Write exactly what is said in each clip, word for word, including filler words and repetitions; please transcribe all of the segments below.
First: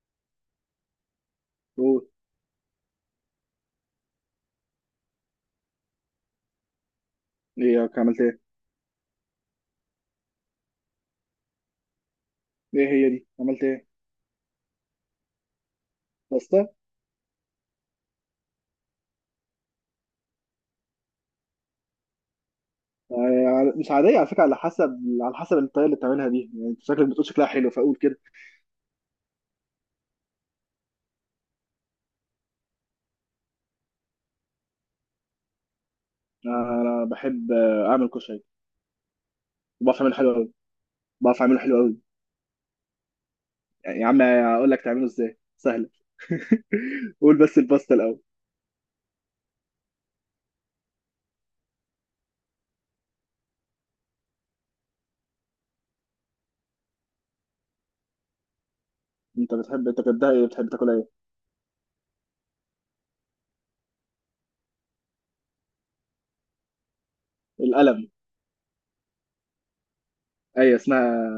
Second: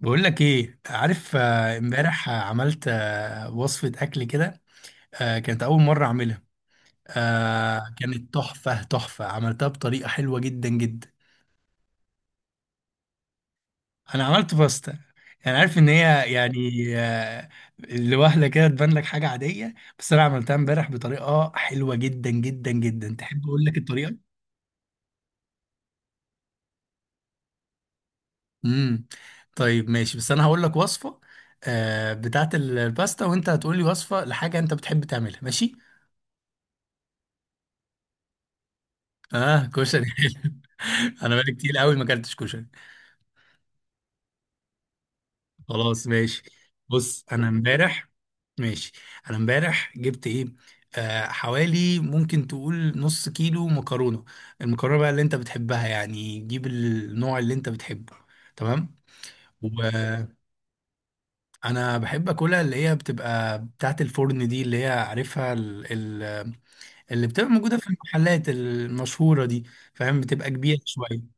بقول لك ايه عارف، آه، قول. امبارح آه، عملت آه، وصفة اكل كده. آه، كانت اول مرة اعملها. ايه آه، ياك، عملت كانت ايه؟ تحفة تحفة، عملتها بطريقة حلوة جدا جدا. ايه هي دي؟ عملت ايه؟ انا عملت باستا. يعني عارف ان هي باستا؟ يعني، آه، لوهلة كده تبان لك حاجة عادية. بس انا عملتها امبارح بطريقة حلوة جدا جدا جدا. تحب اقول آه، لك مش الطريقة؟ عادية على فكرة، على حسب على حسب الطريقة اللي بتعملها دي، يعني انت شكلك بتقول شكلها حلو، فقول كده. امم طيب، ماشي. بس انا هقول لك وصفة آه، بتاعت الباستا، وانت هتقول لي وصفة لحاجة انت بتحب تعملها. ماشي؟ آه، انا بحب آه، اعمل كشري، اه، وبعرف كشري. اعمله حلو قوي، انا بعرف بقالي اعمله حلو كتير قوي قوي. ما اكلتش كشري. يعني يا عم اقول لك تعمله ازاي، سهلة. خلاص، ماشي. بص، قول انا بس الباستا امبارح... الاول. ماشي. انا امبارح جبت ايه، آه حوالي ممكن تقول نص كيلو مكرونه. المكرونه بقى اللي انت بتحبها، يعني جيب النوع اللي انت بتحبه. تمام. انت بتحب انت بتحبها ايه، بتحب تاكلها ايه؟ وانا بحب اكلها اللي هي بتبقى بتاعت الفرن دي، اللي هي عارفها ال ال اللي بتبقى موجوده في القلم. المحلات المشهوره دي، فاهم، بتبقى ايوه كبيره اسمها شويه.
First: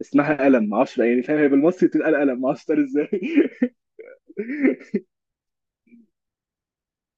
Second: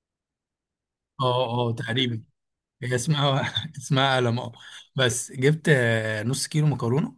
اسمها قلم، معرفش بقى يعني، فاهم، اه، هي اه، بالمصري بتتقال تقريبا. قلم، معرفش تتقال هي ازاي. اسمها اسمها لما... بس جبت آه، نص كيلو مكرونه.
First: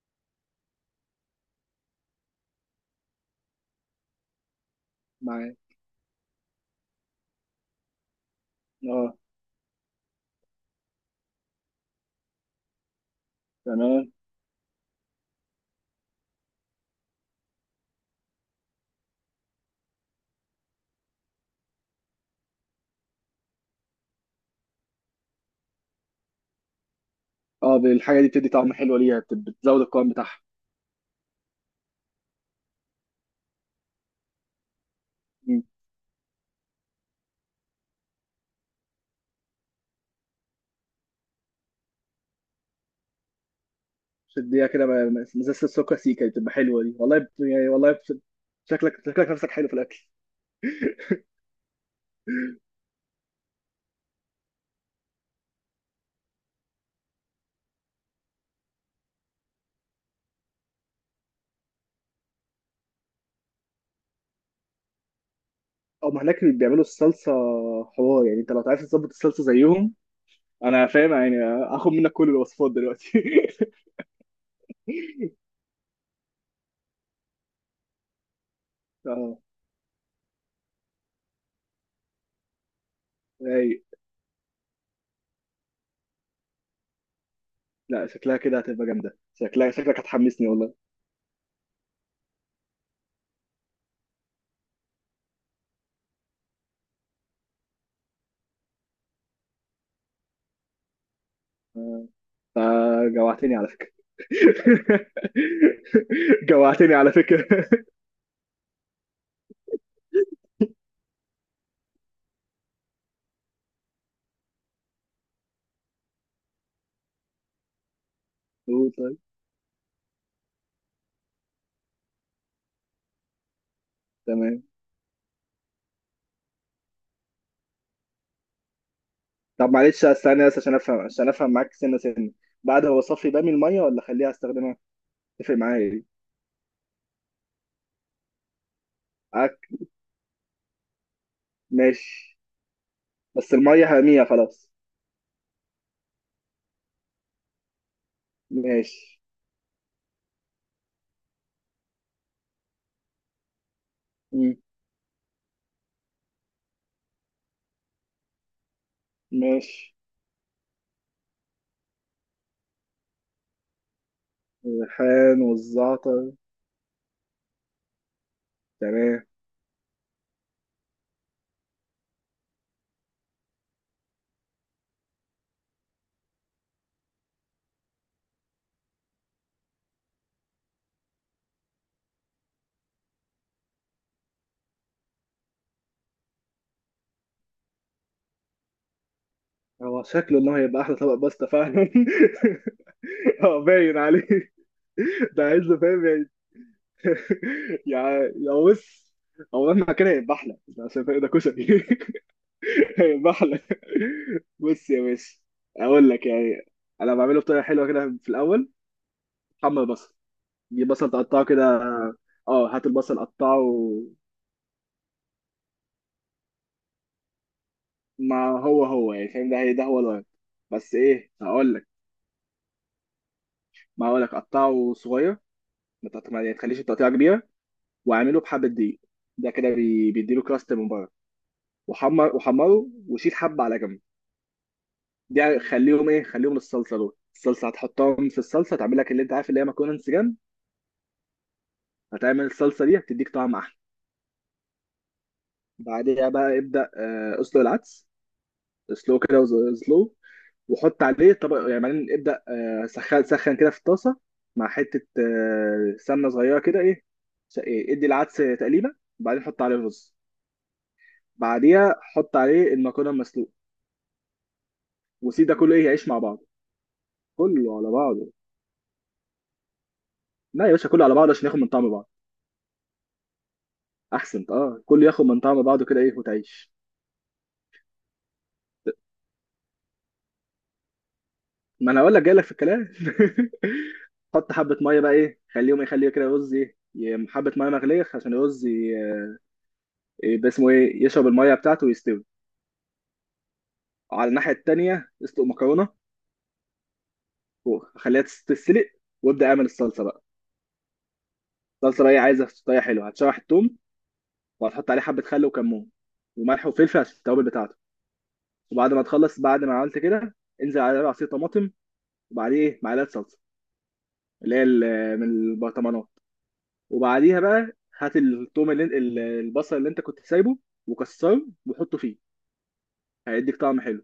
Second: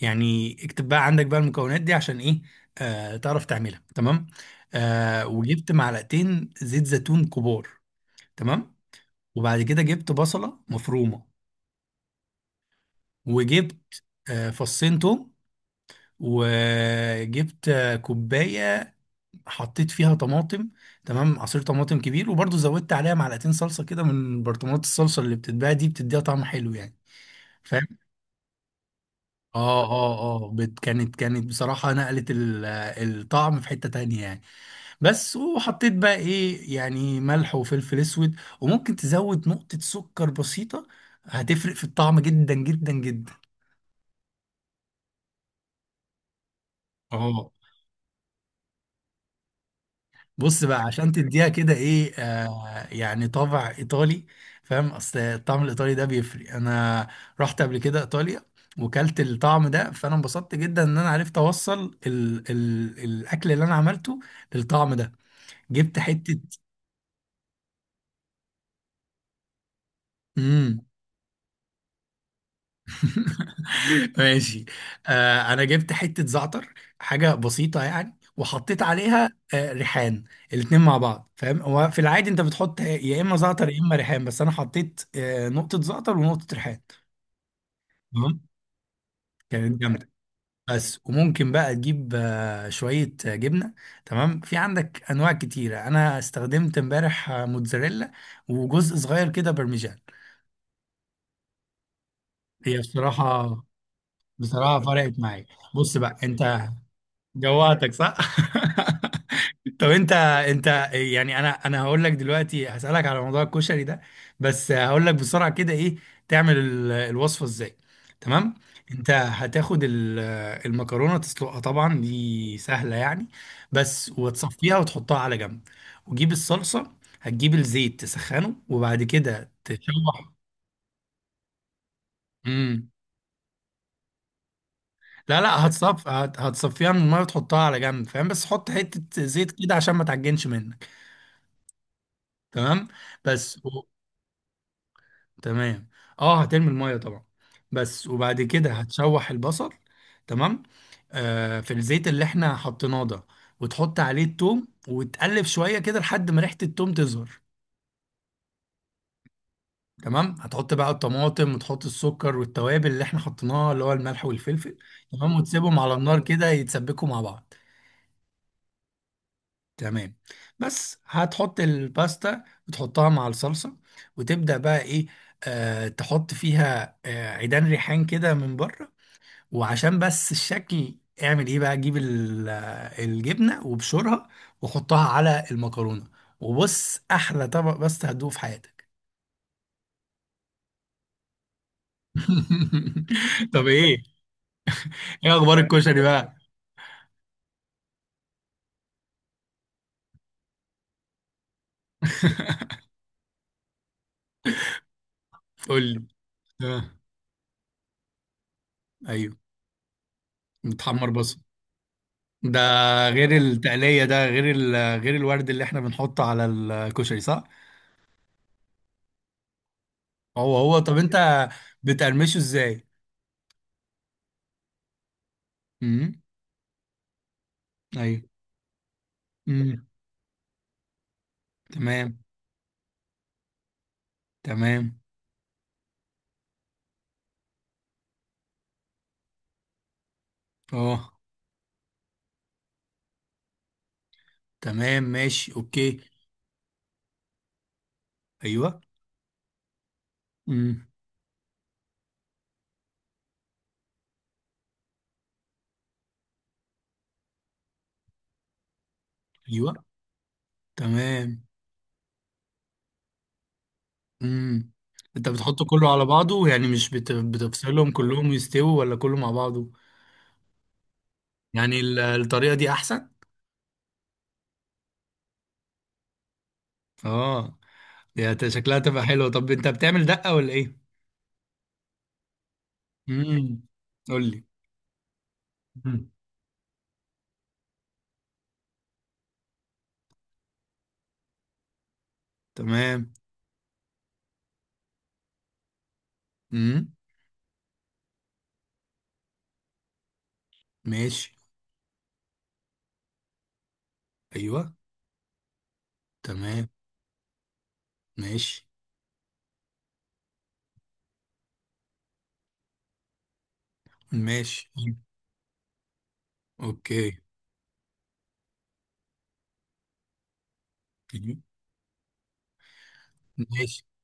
يعني اكتب بقى عندك بقى المكونات دي عشان ايه، آه تعرف تعملها. تمام. آه معايا. وجبت معلقتين زيت زيتون كبار. تمام. اه، وبعد كده جبت بصله مفرومه. وجبت تمام، آه فصين توم. وجبت آه، كوبايه، حطيت فيها طماطم. تمام، عصير طماطم كبير، وبرضه زودت عليها معلقتين صلصه كده من برطمانات الصلصه اللي بتتباع دي، بتديها طعم حلو يعني، اه. فاهم. الحاجة دي بتدي طعم حلو ليها، بت- بتزود اه، القوام بتاعها. اه. اه، بت- كانت كانت بصراحة نقلت ال- الطعم في حتة تانية يعني. بس، مم. وحطيت بقى ايه يعني، ملح وفلفل اسود، وممكن تزود نقطة سكر بسيطة. هتفرق في الطعم جدا جدا جدا. شديها كده بقى- مزازة السكر سيكا دي بتبقى حلوه دي، والله بت... اه. يعني والله بت... شكلك شكلك نفسك حلو في الاكل. بص بقى، عشان تديها كده ايه آه يعني طابع ايطالي، فاهم. اصل الطعم الايطالي ده بيفرق. انا رحت قبل كده ايطاليا وكلت الطعم ده، فانا انبسطت جدا ان انا عرفت اوصل ال ال الاكل اللي انا عملته للطعم ده. جبت او ما حتة... هناك بيعملوا الصلصه حوار، يعني انت لو عايز تظبط الصلصه زيهم. امم. انا فاهم يعني. هاخد منك كل الوصفات دلوقتي. ماشي. آه انا جبت حتة زعتر، حاجة بسيطة يعني، وحطيت عليها اه، آه ريحان. الاتنين مع بعض، فاهم. هو في العادي انت بتحط يا اما زعتر اي، يا اما ريحان، بس انا حطيت آه نقطة زعتر ونقطة ريحان. لا شكلها تمام. كده هتبقى جامده، شكلها كانت شكلك جامدة. هتحمسني والله. بس وممكن بقى تجيب آه شوية آه، جبنة. تمام، في عندك انواع كتيرة. انا استخدمت امبارح آه، موتزاريلا وجزء صغير كده برمجان. هي آه، بصراحة... جوعتني على فكره. بصراحة فرقت معايا. بص بقى انت... جوعتني على فكره. جوعتك، صح؟ طب انت... انت... يعني انا انا هقول لك دلوقتي، هسألك على موضوع الكشري ده. بس هقول لك بسرعة كده ايه، تعمل ال- الوصفة ازاي. تمام؟ قول انت طيب. هتاخد ال-... المكرونة تسلقها، طبعا دي سهلة يعني. بس تمام. وتصفيها وتحطها على جنب. وتجيب الصلصة. هتجيب الزيت تسخنه وبعد كده طب معلش تشوح. استنى بس عشان افهم عشان افهم معاك سنه سنه. بعد مم. هو صفي بقى من الميه، ولا اخليها استخدمها؟ لا، اتفق لا، معايا دي. هتصف هت- هتصفيها من الميه وتحطها على جنب، فاهم. بس حط حته زيت عك. كده عشان ما تعجنش منك. ماشي. تمام. بس بس و... المية هامية خلاص. تمام. اه، هترمي الميه طبعا. بس وبعد كده ماشي. هتشوح البصل. تمام، آه في الزيت اللي احنا حطيناه ده. وتحط عليه مم. التوم، وتقلب شويه كده لحد ما ريحه التوم تظهر. ماشي. تمام، هتحط بقى الطماطم، وتحط السكر والتوابل اللي احنا حطيناها، اللي هو الملح والفلفل. تمام، الريحان وتسيبهم على النار والزعتر. كده يتسبكوا مع بعض. تمام. تمام. بس هتحط الباستا وتحطها مع الصلصة. وتبدأ بقى ايه، آه تحط فيها آه عيدان ريحان كده من بره، وعشان بس الشكل. اعمل ايه بقى، جيب ال- آه، الجبنة وبشرها، وحطها على المكرونة. وبص، احلى طبق باستا هتدوقه في حياتك. هو شكله ان هو هيبقى احلى طبق باستا فعلا. اه، طب ايه. باين عليه. ايه ده اخبار عايز له، الكشري فاهم يعني. بقى؟ يا، يا بص، هو مهما كان هيبقى احلى، عشان فاهم ده كشري. هيبقى احلى. بص يا باشا. قول لي. اقول لك يعني، آه. انا بعمله بطريقه حلوه كده في الاول. ايوه، محمر بصل. دي متحمر بصل بصل. تقطعه كده. ده اه هات البصل غير قطعه. التقلية، ده غير ال... غير الورد اللي احنا بنحطه على الكشري، صح؟ ما هو هو يعني، فاهم، ده هي ده هو الغرض. هو هو. بس طب انت ايه هقول لك، بتقرمشه ازاي؟ ما هقول لك قطعه صغير، ما امم. تقط- ما- يعني تخليش التقطيعه كبيره. ايوه. واعمله بحبه دقيق. ده كده امم. بي- بيديله كراست من بره. تمام. وحمر وحمره وشيل حبه على جنب. تمام. دي خليهم ايه خليهم الصلصه، دول الصلصه هتحطهم في الصلصه، تعمل لك اللي انت عارف، اللي هي مكرونه انسجام. اه. هتعمل الصلصه دي هتديك طعم احلى. تمام، ماشي، اوكي. بعدها بقى ابدا آه، اسلق العدس. ايوه. سلو كده سلو. امم. وحط عليه طبق يعني، بعدين ابدأ آه، سخن سخن كده في الطاسة، مع حتة آه، سمنة صغيرة كده، ايه س- إيه، ادي العدس تقليبة. وبعدين حط ايوه. عليه الرز. تمام. بعديها حط عليه المكرونة المسلوقة. امم. انت وسيب ده بتحطه كله ايه كله على يعيش مع بعض. بعضه يعني، مش بت... كله بتفصلهم؟ على بعضه. كلهم يستووا ولا كله مع بعضه؟ لا يا باشا كله على بعضه، عشان ياخد من يعني طعم ال- بعض. الطريقة دي احسن؟ احسن، اه، كله ياخد من طعم بعضه كده ايه وتعيش. اه. يا ت- شكلها تبقى حلوة. طب انت بتعمل دقة ولا ايه؟ ما انا اقول لك جاي لك في الكلام. امم. قول. حط حبة مية بقى، ايه خليهم لي يخليه كده رز ايه ي- حبة مية مغلية عشان الرز. إيه ده اسمه ايه، يشرب الميه بتاعته ويستوي. تمام. وعلى الناحيه التانيه اسلق مكرونه، امم. وخليها تس- تتسلق. وابدا اعمل الصلصه بقى. ماشي. الصلصه بقى إيه، عايزه طريقه حلوه، هتشوح التوم، ايوه. وهتحط عليه حبه خل وكمون، وملح تمام. وفلفل عشان التوابل بتاعته. ماشي. وبعد ما تخلص بعد ما عملت كده، انزل عليه بعصير طماطم، وبعديه معلقه صلصه اللي هي ماشي، ال- من البرطمانات. اوكي. وبعديها بقى هات التوم اللي ال- البصل اللي انت كنت سايبه، وكسره وحطه فيه، هيديك طعم ماشي. حلو.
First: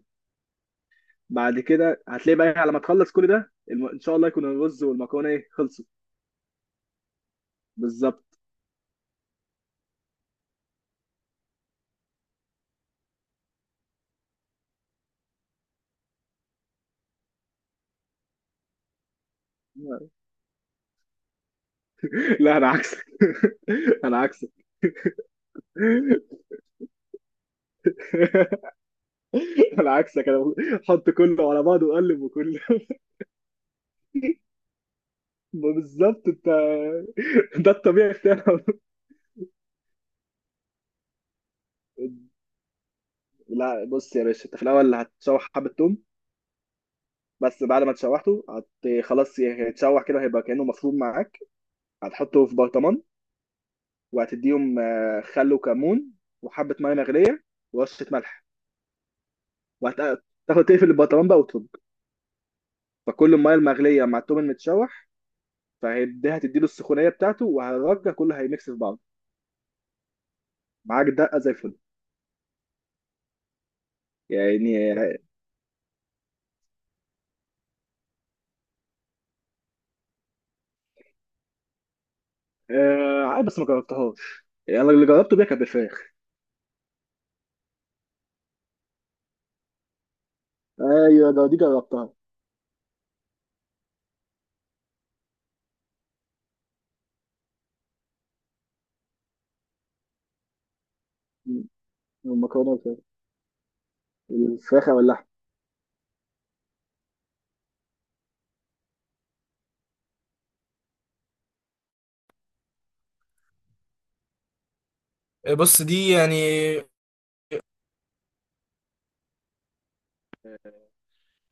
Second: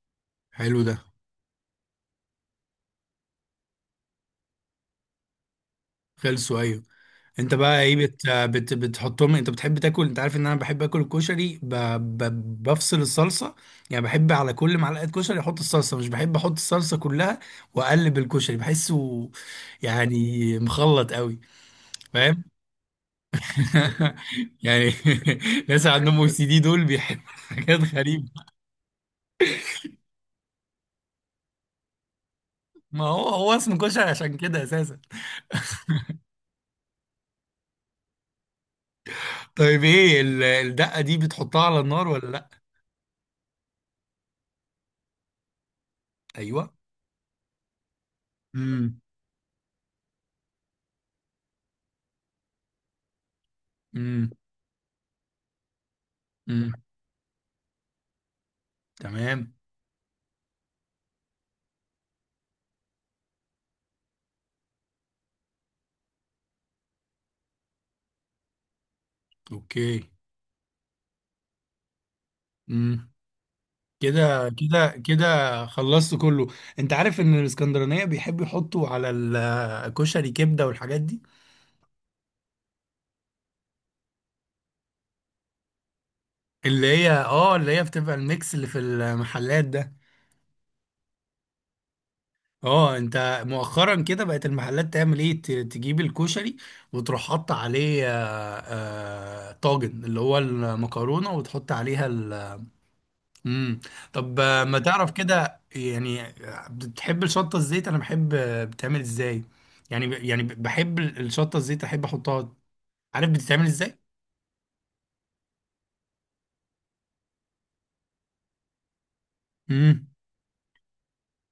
حلو ده. بعد كده هتلاقي بقى، على ما تخلص كل ده، الم... ان شاء الله يكون الرز والمكرونه ايه خلصوا. خلصوا، ايوه. انت بقى ايه، بالظبط. بت... بت... بتحطهم. انت بتحب تاكل، انت عارف ان انا بحب اكل الكشري ب... ب... بفصل الصلصه. يعني بحب على كل معلقه كشري احط الصلصه، مش بحب احط الصلصه كلها واقلب الكشري، بحسه يعني مخلط قوي، فاهم. لا انا عكسك. انا عكسك. يعني ناس عندهم او سي دي دول بيحبوا حاجات غريبه. انا عكسك انا، حط كله على بعضه وقلب وكله. ما هو هو اسمه كشري عشان كده اساسا. بالظبط انت، ده الطبيعي بتاعنا. طيب، ايه ال- الدقة دي، بتحطها على النار ولا لا؟ لا بص يا باشا، انت في الاول هتشوح حبه توم، ايوه. بس بعد ما تشوحته امم. هت خلاص، هيتشوح كده، هيبقى كانه مفروم معاك. هتحطه في برطمان، امم. وهتديهم آه، خل وكمون، امم. وحبه ميه مغليه، ورشه ملح. تمام. وهتاخد تقفل البطلان بقى وترج، فكل الميه المغليه مع التوم المتشوح، فهيديها تديله السخونيه بتاعته، وهرجع كله هيميكس في بعض. اوكي. معاك دقه زي الفل. امم. كده يعني. كده كده، خلصت كله. انت عارف ان الاسكندرانيه بيحبوا يحطوا على الكشري كبده والحاجات دي. آه عادي بس ما جربتهاش يعني، انا اللي جربته بيها كانت بالفراخ. اللي هي اه اللي هي بتبقى الميكس اللي في المحلات ده. ايوه ده دي جربتها. اه، انت مؤخرا كده بقت المحلات تعمل ايه، ت- تجيب الكشري وتروح حاطه عليه آه، آه، طاجن اللي هو المكرونه، م. وتحط عليها ال... المكرونه والفراخ. مم. طب، آه، ما الفراخ او تعرف اللحم. كده يعني آه، بتحب الشطه الزيت، انا بحب آه، بتعمل ازاي؟ يعني ب- يعني ب- بحب ال- الشطه الزيت، احب احطها. عارف بتتعمل ازاي؟ بص دي يعني، امم.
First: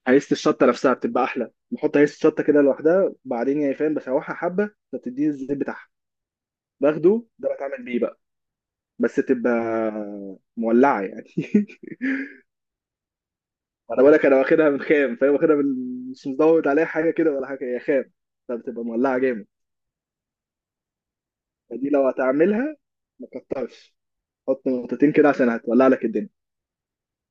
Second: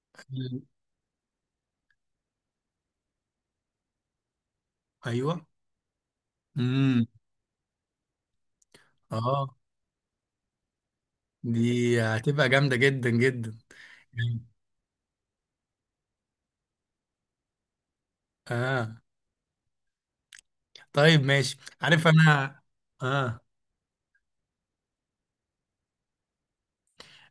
هيست الشطه نفسها بتبقى احلى، بحط هيست الشطه كده لوحدها بعدين، يعني فاهم، بشوحها حبه فبتديني ايوه. الزيت بتاعها، امم. باخده ده بتعمل بيه بقى، بس تبقى اه، مولعه يعني. دي هتبقى جامده جدا جدا. انا بقول لك، انا واخدها من خام، فاهم، واخدها من مش مزود عليها حاجه كده ولا حاجه، هي خام، فبتبقى اه. مولعه جامد. طيب، ماشي. فدي عارف لو انا... هتعملها ما اه. تكترش، حط نقطتين كده عشان هتولع لك الدنيا.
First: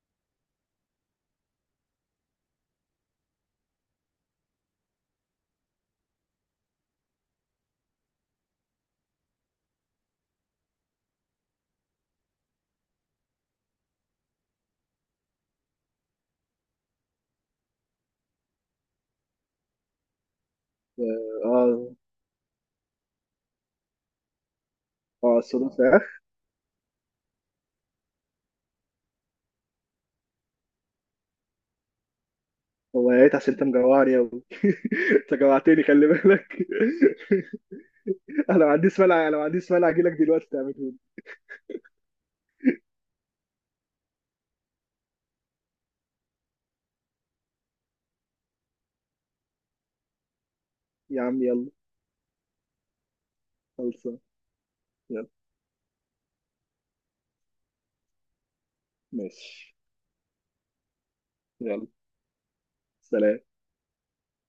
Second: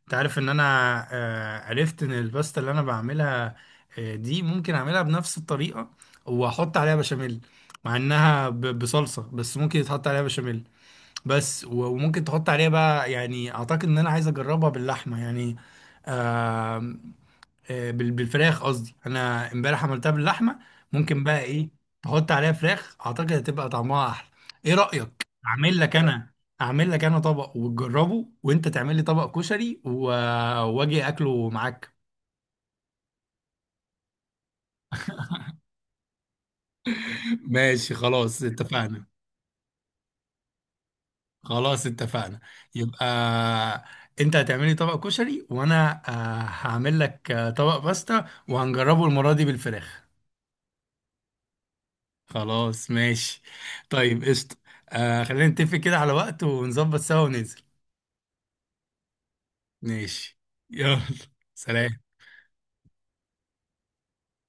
انت عارف ان انا آه عرفت ان الباستا اللي انا بعملها آه دي ممكن اعملها بنفس الطريقه، واحط عليها بشاميل. مع انها ب- بصلصه، بس ممكن يتحط عليها بشاميل. بس و- وممكن تحط عليها بقى، يعني اعتقد ان انا عايز اجربها باللحمه يعني، آه، بال- بالفراخ قصدي. انا امبارح عملتها باللحمه. ممكن بقى ايه، اه، تحط عليها فراخ، اعتقد هتبقى طعمها احلى. ايه رايك، اه الصدور اعمل لك فراخ. انا... اعمل لك انا طبق وتجربه، وانت تعمل لي طبق كشري و- واجي اكله معاك. هو يا ريت، عشان انت مجوعني يا ابني. انت جوعتني، خلي بالك. ماشي، خلاص، انا ما عنديش اتفقنا. مانع، انا ما عنديش مانع، اجي لك دلوقتي تعمله لي. خلاص، اتفقنا. يبقى انت هتعملي طبق كشري، وانا آه، هعمل لك آه، طبق باستا، وهنجربه المره دي بالفراخ. يا عم يلا. خلاص، ماشي. خلصان. طيب، قشطة. آه يلا. خلينا نتفق كده على وقت، ونظبط سوا وننزل. ماشي. ماشي. يلا، يلا. سلام. سلام.